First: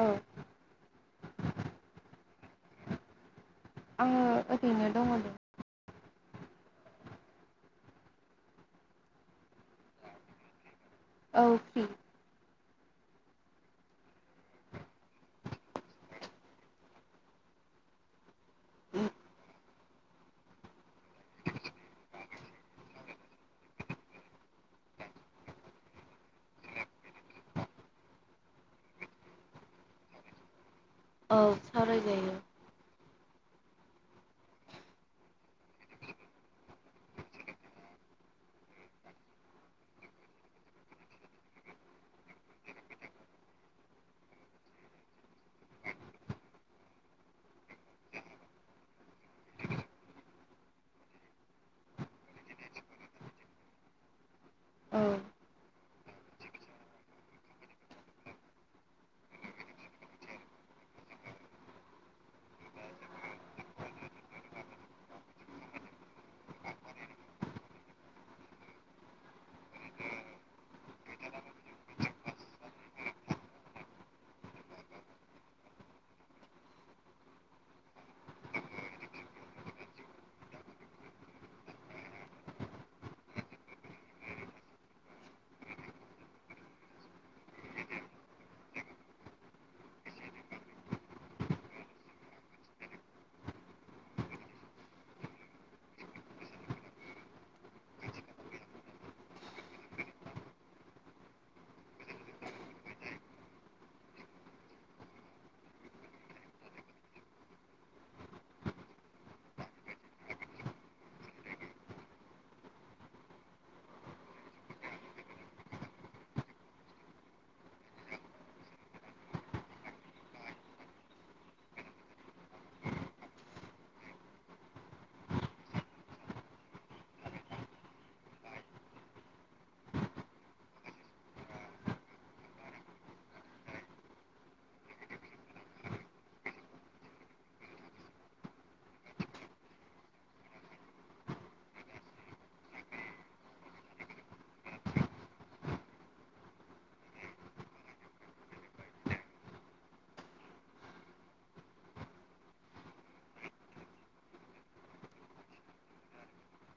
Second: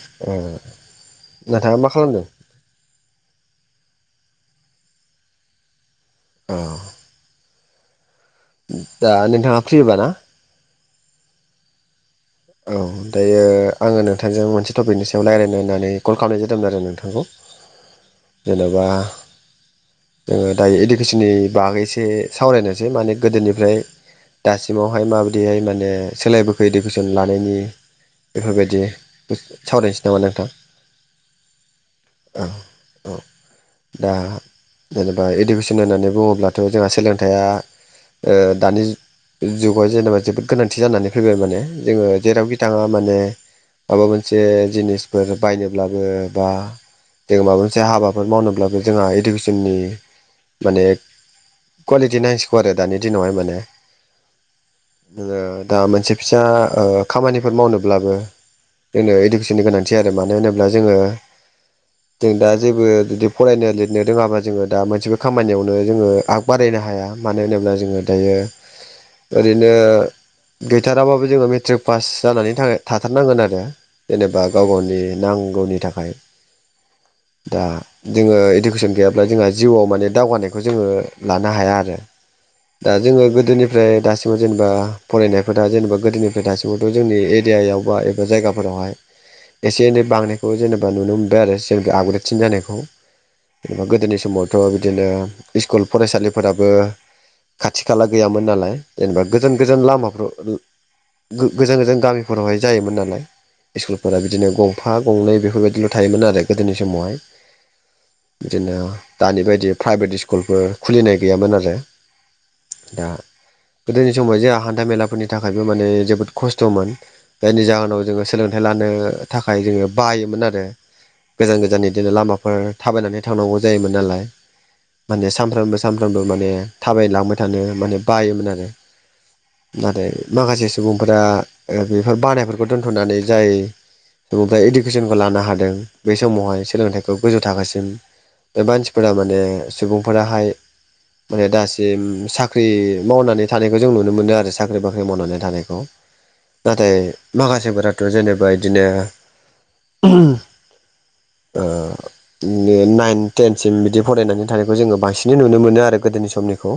औ अ नोंथाङा मा खालामदों आङो ओरैनो दङलै औ दा नोंथाङा फ्रिबाना औ फै औ दायो आङो नोंथांजों मोनसे टपिकनि सायाव रायज्लायनो होननानै कल खालामनाय जादोंमोन आरो नोंथांखौ जेनेबा जोङो दायो इडुकेसननि बागै एसे सावरायनोसै माने गोदोनिफ्राय दासिमावहाय माबायदिहाय माने सोलायबोखो इदिखौ सन लानायनि बेफोरबायदि सावरायनोसै नामा नोंथां औ सावराय जायो औ औ दा जेनेबा इडुकेसन होननानै बुङोब्लाथ' जोंहा सोलोंथाइया ओ दानि जुगाव जेनेबा जोबोद गोनांथि जानानै फैबाय माने जोङो जेरावखि थाङा माने माबा मोनसे जिनिसफोर बायनोब्लाबो बा जोङो माबा मोनसे हाबाफोर मावनोब्लाबो जोंहा इडुकेसननि माने कुवालिटि नांसिगौ आरो दानि दिनावहाय माने औ नोङो दा मोनसे फिसा ओ खामानिफोर मावनोब्लाबो जोंनो इडुकेसननि गोनांथि आरो मानो होनोब्ला जोङो जों दा जेबो जुदि फरायनो लिरनो रोङाबा जोङो दा मोनसेबो खामानियावनो जोङो आग बारायनो हाया मानो होनोब्ला जोङो दायो ओरैनो गैथाराबाबो जोङो मेट्रिक पास जानानैथाखाय थाथारनांगोन आरो जेनेबा गाव-गावनि नांगौनि थाखाय दा जोङो इडुकेसन गैयाब्ला जोंहा जिउआव माने दावगानायखौ जोङो लानो हाया आरो दा जोङो गोदोनिफ्राय दासिमाव जेनेबा फरायनायफोरा जेनेबा गोदोनिफ्राय दासिमावथ' जोंनि एरियायाव बा एबा जायगाफोरावहाय एसे एनै बांनायखौ जेनेबा नुनो मोनबाय आरो जेनेबा आपग्रेडसिन जानायखौ जेनेबा गोदोनि समावथ' बिदिनो स्कुल फरायसालिफोराबो खाथि-खाला गैयामोन नालाय जेनेबा गोजान-गोजान लामाफ्राव ओ गो-गोजान-गोजान गामिफोरावहाय जायोमोन नालाय स्कुलफोरा बिदिनो गंफा गंनै बेफोरबायदिल' थायोमोन आरो गोदोनि समावहाय बिदिनो दानि बायदि प्राइभेट स्कुलफोर खुलिनाय गैयामोन आरो दा गोदोनि समाव जे हान्था मेलाफोरनि थाखायबो माने जोब जोबोद खस्थ'मोन जायनि जाहोनाव जोङो सोलोंथाइ लानो थाखाय जोङो बायोमोन आरो गोजान-गोजान बिदिनो लामाफोर थाबायनानै थांनांगौ जायोमोन नालाय माने सानफ्रामबो सानफ्रामबो माने थाबायलांबाय थानो माने बायोमोन आरो। नाथाय माखासे सुबुंफोरा ओ बेफोर बानायफोरखौ दोन्थ'नानै जाय बिनिफ्राय इडुकेसनखौ लानो हादों बे समावहाय सोलोंथाइखौ गोजौ थाखोसिम। बे मानसिफोरा माने सुबुंफोराहाय माने दासिम साख्रि मावनानै थानायखौ जों नुनो मोनो आरो साख्रि-बाख्रि मावनानै थानायखौ होम नाथाय माखासेफोराथ' जेनेबा इदिनो ओहोम ओ ने-नाइन टेनसिम बिदि फरायनानै थानायखौ जोङो बांसिनै नुनो मोनो आरो गोदोनि समनिखौ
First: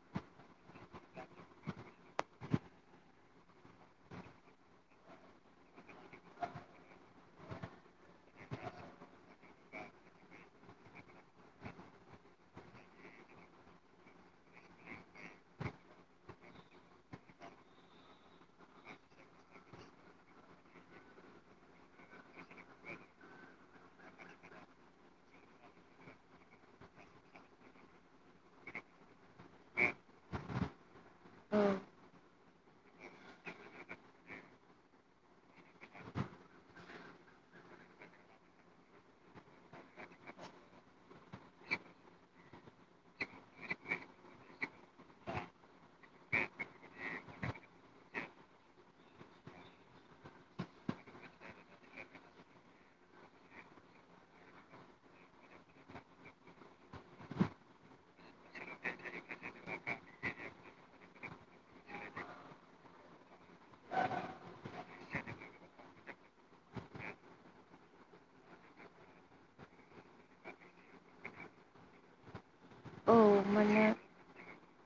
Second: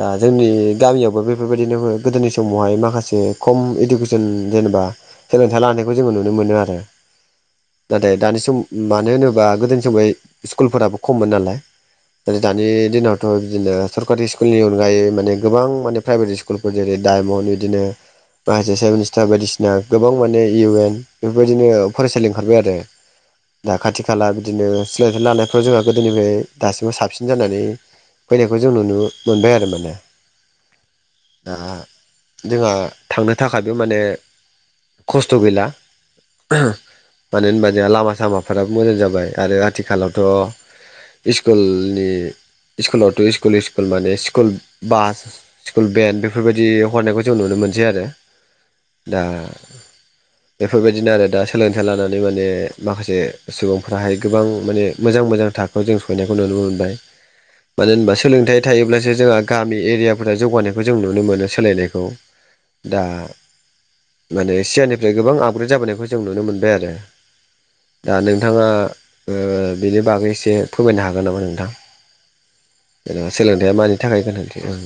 दा जोंनि गामियावबो बेफोरबायदिनो गोदोनि स समावहाय माखासे खम इडुकेसन जेनेबा सोलोंथाइ लानायखौ जोङो नुनो मोनो आरो नाथाय दानि सम मानो होनोबा गोदोनि समाव स्कुलफोराबो खममोन नालाय। दानि दिनावथ' बिदिनो सरकारि स्कुलनि अनगायै माने गोबां माने प्राइभेट स्कुलफोर जेरै- डायमन्ड बिदिनो माखासे सेभ मिनिस्टार बायदिसिना गोबां माने इउ एन बेफोरबायदिनो फरायसालि ओंखारबाय आरो दा खाथि-खाला बिदिनो सोलायथ लानायफ्राव जोंहा गोदोनिफ्राय दासिमबो साबसिन जानानै फैनायखौ जों नुनो मोनबाय आरो माने दा औ जोंहा थांनो थाखायबो माने खस्थ' गैला ओहो, मानो होनबा जोंहा लामा-सामाफ्राबो मोजां जाबाय आरो आथिखालावथ' इस्कुलनि स्कुलावथ' स्कुल-स्कुल माने स्कुल बास स्कुल भेन बेफोरबायदि फरायनायखौ जों नुनो मोनसै आरो दा बेफोरबायदिनो आरो दा सोलोंथाइ लानानै माने माखासे सुबुंफ्राहाय गोबां माने मोजां मोजां थाखोआव जों सौहैनायखौ नुनो मोनबाय। मानो होनबा सोलोंथाइया थायोब्लासो जोंहा गामि एरियाफोराव जौगानायखौ जों नुनो मोनो सोलायनाय औ दा माने सियानि ओफ्राय गोबां आपग्रेड जाबोनायखौ जों नुनो मोनबाय आरो। दा नोंथाङा ओ बेनि बागै एसे फोरमायनो हागोन नामा नोंथां? औ जेन'बा सोलोंथाइया माने मानि थाखाय गोनांथि? ओं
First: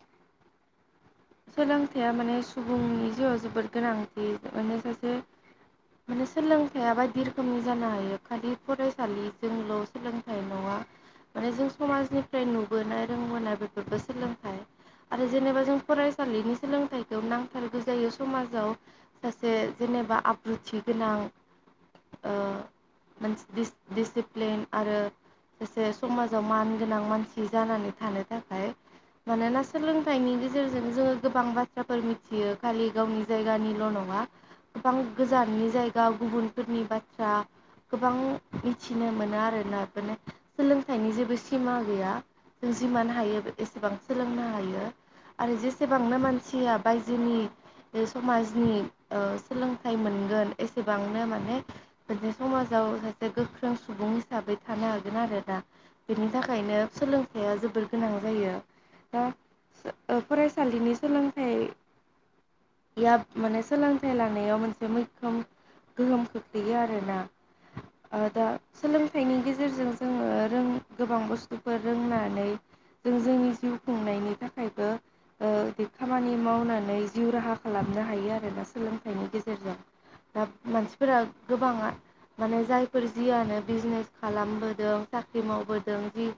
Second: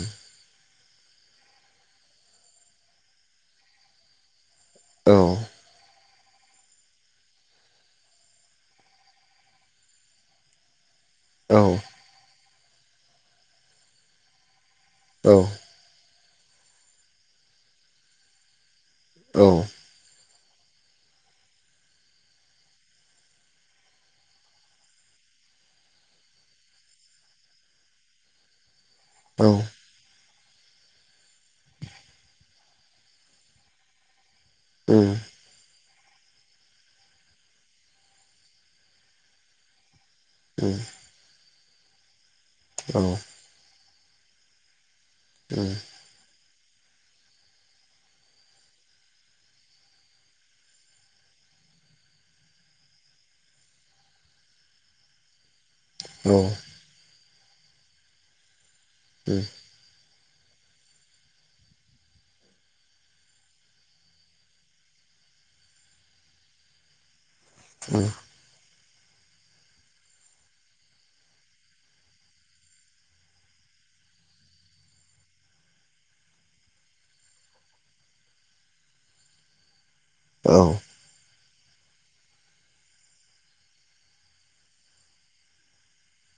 सोलोंथाइया माने सुबुंनि जिउआव जोबोद गोनांथि। माने सासे औ माने सोलोंथाइया बाय बायदि रोखोमनि जानो हायो खालि फरायसालिजोंल' सोलोंथाइ नङा। माने औ जों समाजनिफ्राय नुबोनाय रोंबोनाय बेफोरबो सोलोंथाइ आरो औ जेनेबा जों फरायसालिनि सोलोंथाइखौ नांथारगौ जायो समाजाव औ सासे जेनेबा आब रुथिगोनां [inaudible] मोनसे दिसिप्लिन आरो सासे समाजाव मान गोनां मानसि जानानै थानो थाखाय औ मानोना सोलोंथाइनि गेजेरजों जोङो गोबां बाथ्राफोर मिथियो खालि गावनि जायगानिल' नङा गोबां उम गोजाननि जायग गाव गुबुनफोरनि बाथ्रा गोबां मिथिनो मोनो आरोना बेफोरनो सोलोंथाइनि जेबो सिमा गैया जों औ जिमान हायो एसेबां सोलोंनो हायो। आरो उम जेसेबांनो मानसिया बायजोनि बे समाजनि ओ सोलोंथाइ मोनगोन एसेबांनो माने बि समाजाव [unintelligible] सासे गोख्रों सुबुं हिसाबै थानो हागोन आरो दा बेनि औ उम थाखायनो सोलोंथाइया जोबोर गोनां जायो। उ ओ फरायसालिनि सोलोंथाइ मा माने सोलोंथाइ लानायाव मोनसे मैखोम गोहोम खोख्लैयो आरोना औ ओ दा सोलोंथाइनि गेजेरजों जों ओ रों गोबां बुस्थुफोर रोंनानै जों जोंनि जिउ खुंनायनि थाखायबो ओ खामानि मावनानै जिउ राहा खालामनो हायो आरोना सोलोंथाइनि गेजेरजों दा औ उम औ उम औ उम औ मानसिफोरा गोबाङा माने जायफोर जियानो बिजनेस खालामबोदों साख्रि मावबोदों जि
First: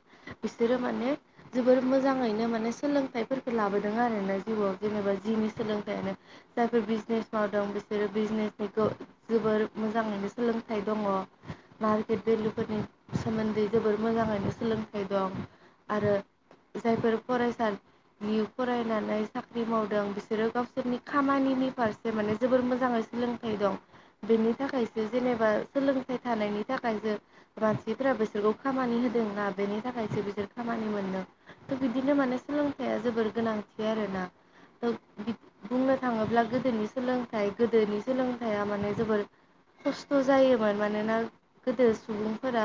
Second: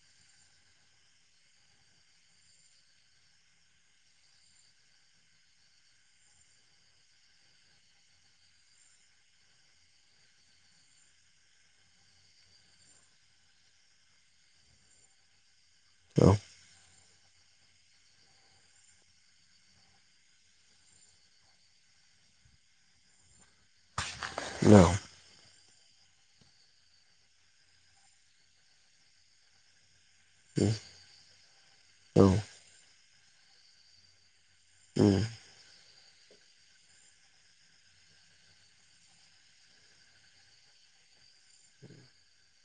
बिसोरो माने जोबोर मोजाङैनो माने सोलोंथाइ लाबोदों आरोना जिउआव जेनेबा जिउनि सोलोंथाइयानो जायफोर बिजनेस मावदों बिसोरो नि जोबोर मोजाङैनो सोलोंथाइ दङ। मार्केट भेलुफोरनि सोमोन्दै जोबोर मोजाङैनो सोलोंथाइ दं। आरो जायफोर फरायसा नि फरायनानै साख्रि मावदों बिसोरो गावसोरनि खामानिनि फारसे माने जोबोर मोजाङै सोलों दं बेनि थाखायसो जेनेबा सोलोंथाइ थानायनि थाखाय सो मानसिफोरा बिसोरखौ खामानि होदोंना बेनि थाखाय बिसोर गिदिर खामानि मोनदों थ' बिदिनो माने सोलोंथाइया जोबोर गोनांथि आरोना औ बुंनो थाङोब्ला गोदोनि सोलोंथाइ गोदोनि सोलोंथाइया माने जोबोर खस्थ' जायोमोन मानोना गोदो सुबुंफोरा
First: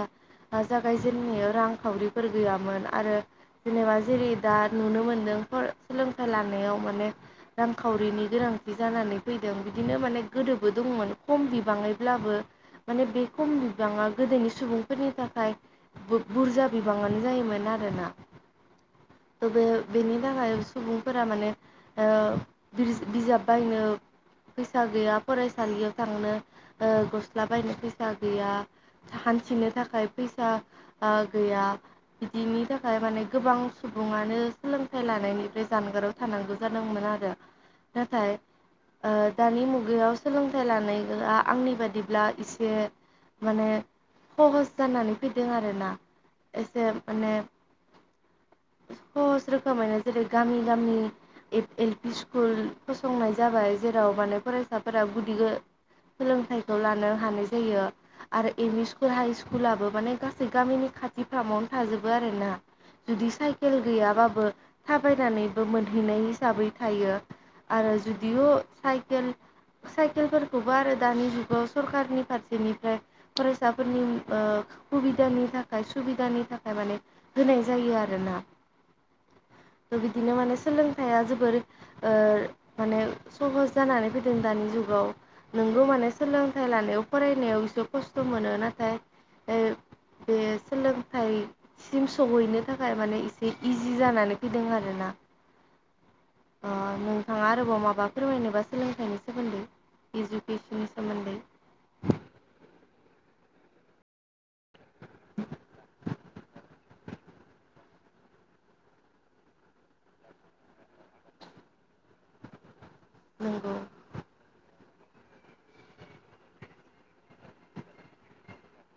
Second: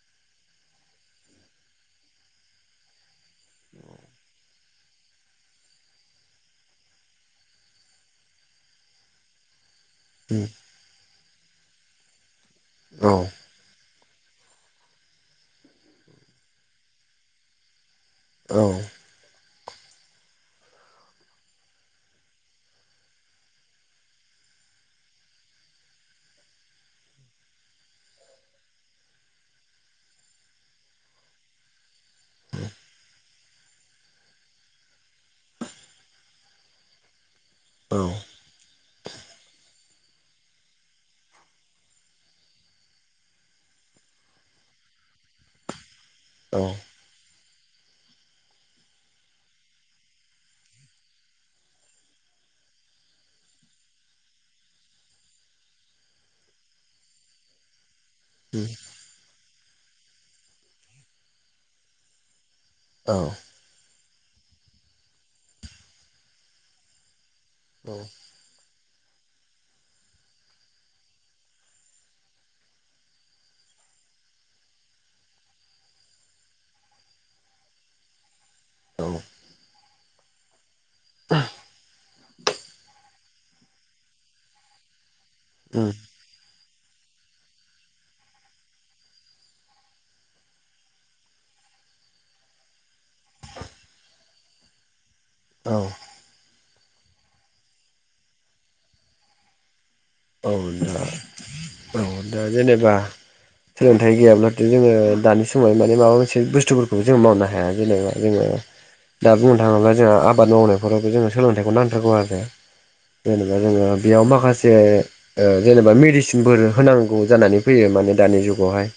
जागायजेनायाव रांखावरिफोर गैयामोन आरो जेनेबा जेरै दा नुनो मोनदों सोलोंथाइ लानायाव माने रांखावरिनि गोनांथि जानानै फैदों। बिदिनो माने उम गोदोबो दंमोन खम बिबाङैब्लाबो माने बे खम बिबाङा गोदोनि सुबुंफोरनि थाखाय बुरजा बिबाङानो जायोमोन आरोना औ थ' बे बेनि थाखाय सुबुंफोरा माने ओ बिजाब बायनो फैसा गैया फरायसालियाव थांनो गस्ला बायनो फैसा गैया [unintelligible] थिनो थाखाय फैसा ओ गैया बिदिनि थाखाय माने गोबां सुबुं सुबुङानो सोलोंथाइ लानायनिफ्राय जानगाराव थानांगौ जादोंमोन आरो औ नाथाय ओ दानि मुग गायाव सोलोंथाइ लानाया आंनि बादिब्ला एसे माने सहस जानानै फैदों आरोना एसे माने सहज रोखोमैनो जेरै गामि गामि एप एल पि स्कुल फसंनाय जाबाय जेराव माने फरायसाफोरा गुदि ओ सोलोंथाइखौ लानो हानाय जायो। आरो एम इ स्कुल हाइ स्कुलाबो माने गासै गामिनि खाथि फ्रामावनो थाजोबो आरो ना। जुदि साइकेल गैयाबाबो थाबायनानैबो मोनहैनाय हिसाबै थायो। आरो जुदिअ साइकेल साइकेलफोरखौबो आरो दानि जुगाव सरखारनि फारसेनिफ्राय फरायसाफोरनि उम ओ सुबिदानि थाखाय सुबिदानि थाखाय माने होनाय जायो आरोना। औ। थ' बिदिनो माने सोलोंथाइया जोबोर ओ माने सहस जानानै फैदों दानि जुगाव नोंगौ माने सोलों थाय लानायाव फरायनायाव एसे खस्थ' मोनो नाथाय ओ बे सोलोंथाइसिम सहैनो थाखाय माने एसे इजि जानानै फैदों आरोना। औ। ओ नोंथांआ आरोबाव माबा फोरमायनोबा सोलोंथाइनि सोमोन्दै। औ इडुकेसननि दा सोमोन्दै औ दा जेनेबा सोलोंथाइ गैयाब्लाथ' जोङो दानि समाव माने माबा मोनसे बुस्थुफोरखौबो जों मावनो हाया जेनेबा जोङो दा बुंनो थाङोब्ला जोंहा आबाद मावनायफोरावबो जोङो सोलोंथाइखौ नांथारगौ आरो जेनेबा नंगौ जोङो बेयाव माखासे ओ जेनेबा मेडिसिनफोर होनांगौ जानानै फैयो माने दानि जुगावहाय।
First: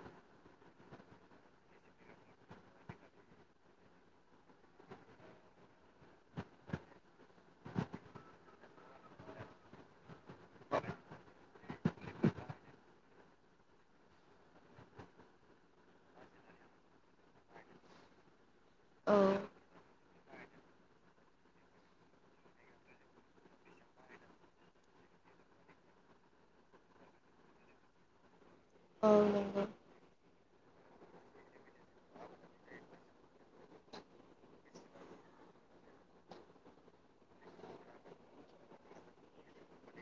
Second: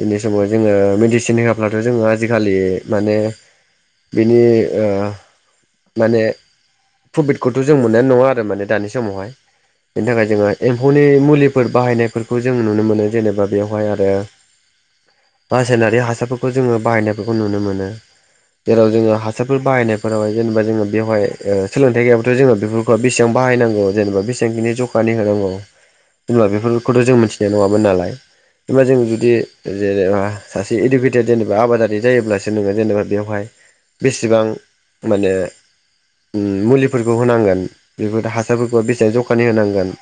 बेनि समाव जोङो मेडिसिन होआाबलाथ' जोङो आजिखालि माने बिनि ओ माने प्रफिटखौथ' जों मोननाय नङा आरो माने दानि समावहाय बेनि थाखाय जोङो एम्फौनि मुलि फोर बाहायनायफोरखौ जों नुनो मोनो जेनेबा बेवहाय आरो रासायनारि हासारफोरखौ जोङो बाहायनायफोरखौ नुनो मोनो। जेराव जोङो औ हासारफोर बाहायनाय फोरावहाय जेनेबा जोङो बेवहाय सोलोंथाइ गैयाबथ' जोङो बेफोरखौ बेसेबां बाहायनांगौ जेनेबा बेसेबां बिनि जख खानि होनांगौ होनब्ला बेफोरखौथ' जों मिथिनाय नङामोन नालाय एबा जों औ जुदि नंगौ जेनेबा सासे इडुकेटेड जेनेबा आबादारि जायोब्लासो नोङो जेनेबा बेवहाय बेसेबां माने उम मुलिफोरखौ होनांगोन बेफोर हासारफोरखौ बेसेबां जखानि होनांगोन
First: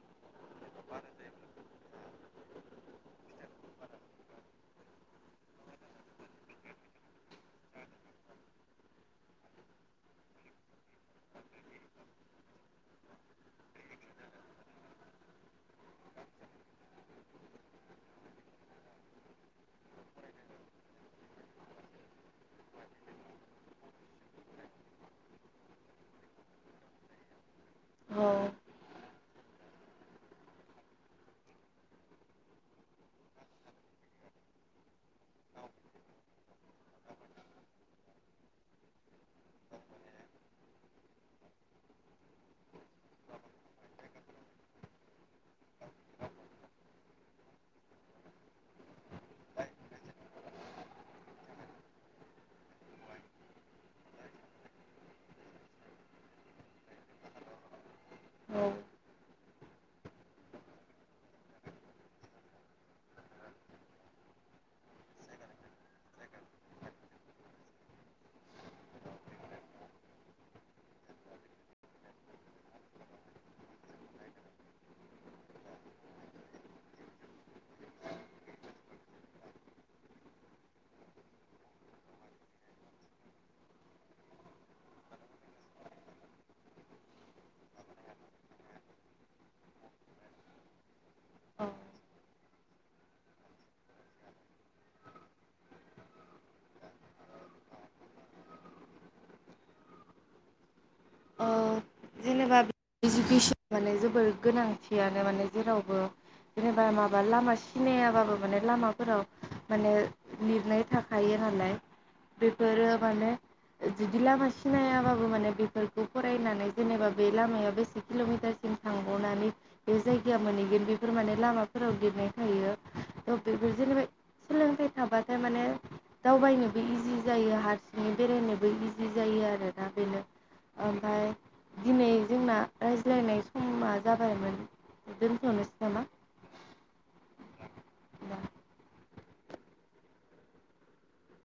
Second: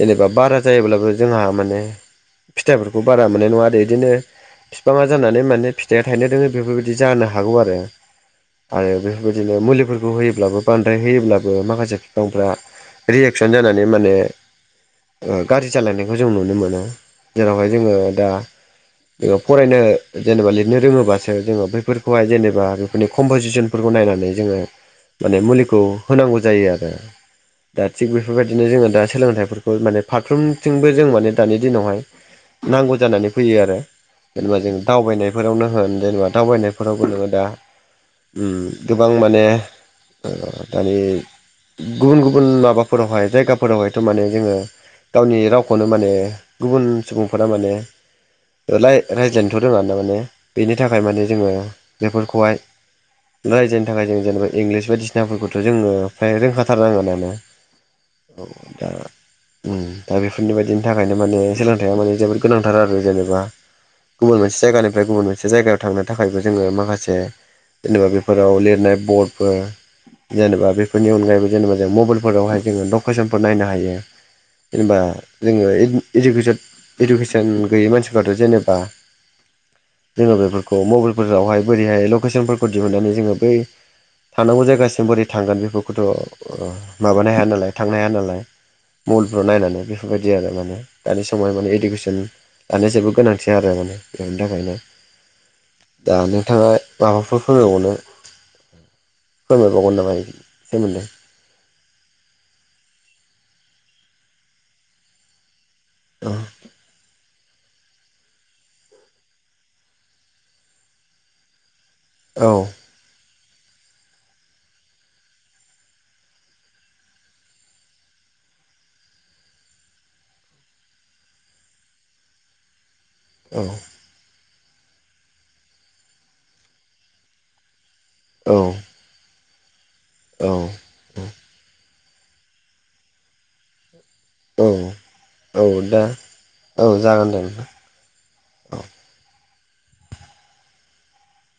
जेनेबा बारा जायोब्लाबो जोंहा माने फिथाइफोरखौ बारा मोननाय नङा आरो इदिनो बिफांआ जानानै माने फिथाइया थाइनो रोङै बेफोरबायदि जानो हागौ आरो आरो बेफोरबायदिनो मुलिफोरखौ होयोब्लाबो बांद्राय होयोब्लाबो माखासे बिफांफ्रा रिएक्सन जानानै माने ओ गारि सालायनायखौ जों नुनो मोनो जेरावहाय जोङो दा फरायनो जेनेबा लिरनो रोङोबासो जोङो बैफोरखौहाय जेनेबा बेफोरनि कमप'जिसनफोरखौ नायनानै जोङो माने मुलिखौ होनांगौ जायो आरो दा थिग बेफोरबायदि औ जोङो दा सोलोंथाइफोरखौ माने फारफ्रोमथिंबो जों माने दानि दिनावहाय नांगौ जानानै फैयो आरो जेनेबा जों दावबायनायफोरावनो होन जेनेबा दावबायनायफोरावबो नोङो दा उम गोबां माने ओ दानि गुबुन गुबुन माबाफोरावहाय जायगाफोरावहायथ' माने जोङो गावनि रावखौनो माने गुबुन सुबुंफोरा माने राय-रायज्लायनोथ' रोङा ना माने बेनि थाखाय माने जोङो बेफोरखौहाय रायजायनो थाखाय जों जेनेबा इंलिस बायदिसिनाफोरखौथ' जोङो फ्राय रोंखा थारनांगोनानो। औ। दा बेफोरनि बायदिनि थाखायनो माने सोलोंथाइया माने जोबोद गोनांथार आरो जेनेबा गुबुन मोनसे जायगानिफ्राय गुबुन मोनसे जायगायाव थांनो थाखायबो जोङो माखासे जेनेबा बेफोराव लिरनाय बर्डफोर जेनेबा बेफोरनि अनगायैबो जेनेबा जों मबाइलफोरावहाय जोङो लकेसनफोर नायनो हायो। जेनबा जोङो इेस-इजुकेसन- इडुकेसन गैयै मानसिफ्राथ' जेनेबा जोङो बेफोरखौ मबाइलफोरावहाय बोरैहाय लकेसनफोरखौ दिहुननानै जोङो बै थांनांगौ जायगासिम बोरै थांगोन बेफोरखौथ' ओ माबानो हाया नालाय थांनो हाया नालाय मबाइलफ्राव नायनानै बेफोरबायदि आरो माने दानि समाव माने औ इडुकेसन दानि जुगाव गोनांथि आरो माने बेनि थाखायनो। दा नोंथाङा माबाफोर फोरमायबावनो फोरमायबावगोन नामा इफोरनि सोमोन्दै ओ जेनेबा इडुकेसन माने जोबोर गोनांथियानो माने जेरावबो औ जेनेबा माबा लामा सिनायाबाबो माने लामाफोराव माने लिरनाय थाखायो नालाय बेफोरो माने बिदि लामा सिनायाबाबो माने बेफोर- खौ फरायनानै जेनेबा बे लामाया बेसे किल'मिटारसिम थांबावनानै बे जायगाया मोनहैगोन बे बेफोर माने लामाफोराव लिरनाय थायो त' बेफोर जेनेबा सोलोंथाइ थाबाथाय माने दावबायनोबो इजि जायो हारसिं बेरायनोबो औ इजि जायो आरोना बेनो औ औ ओमफाय दिनै जोंना रायज्लायनाय समा जाबायमोन औ, औ दोनथ'नोसै दे, नामा औ जागोन दे नोंथां होमबा औ।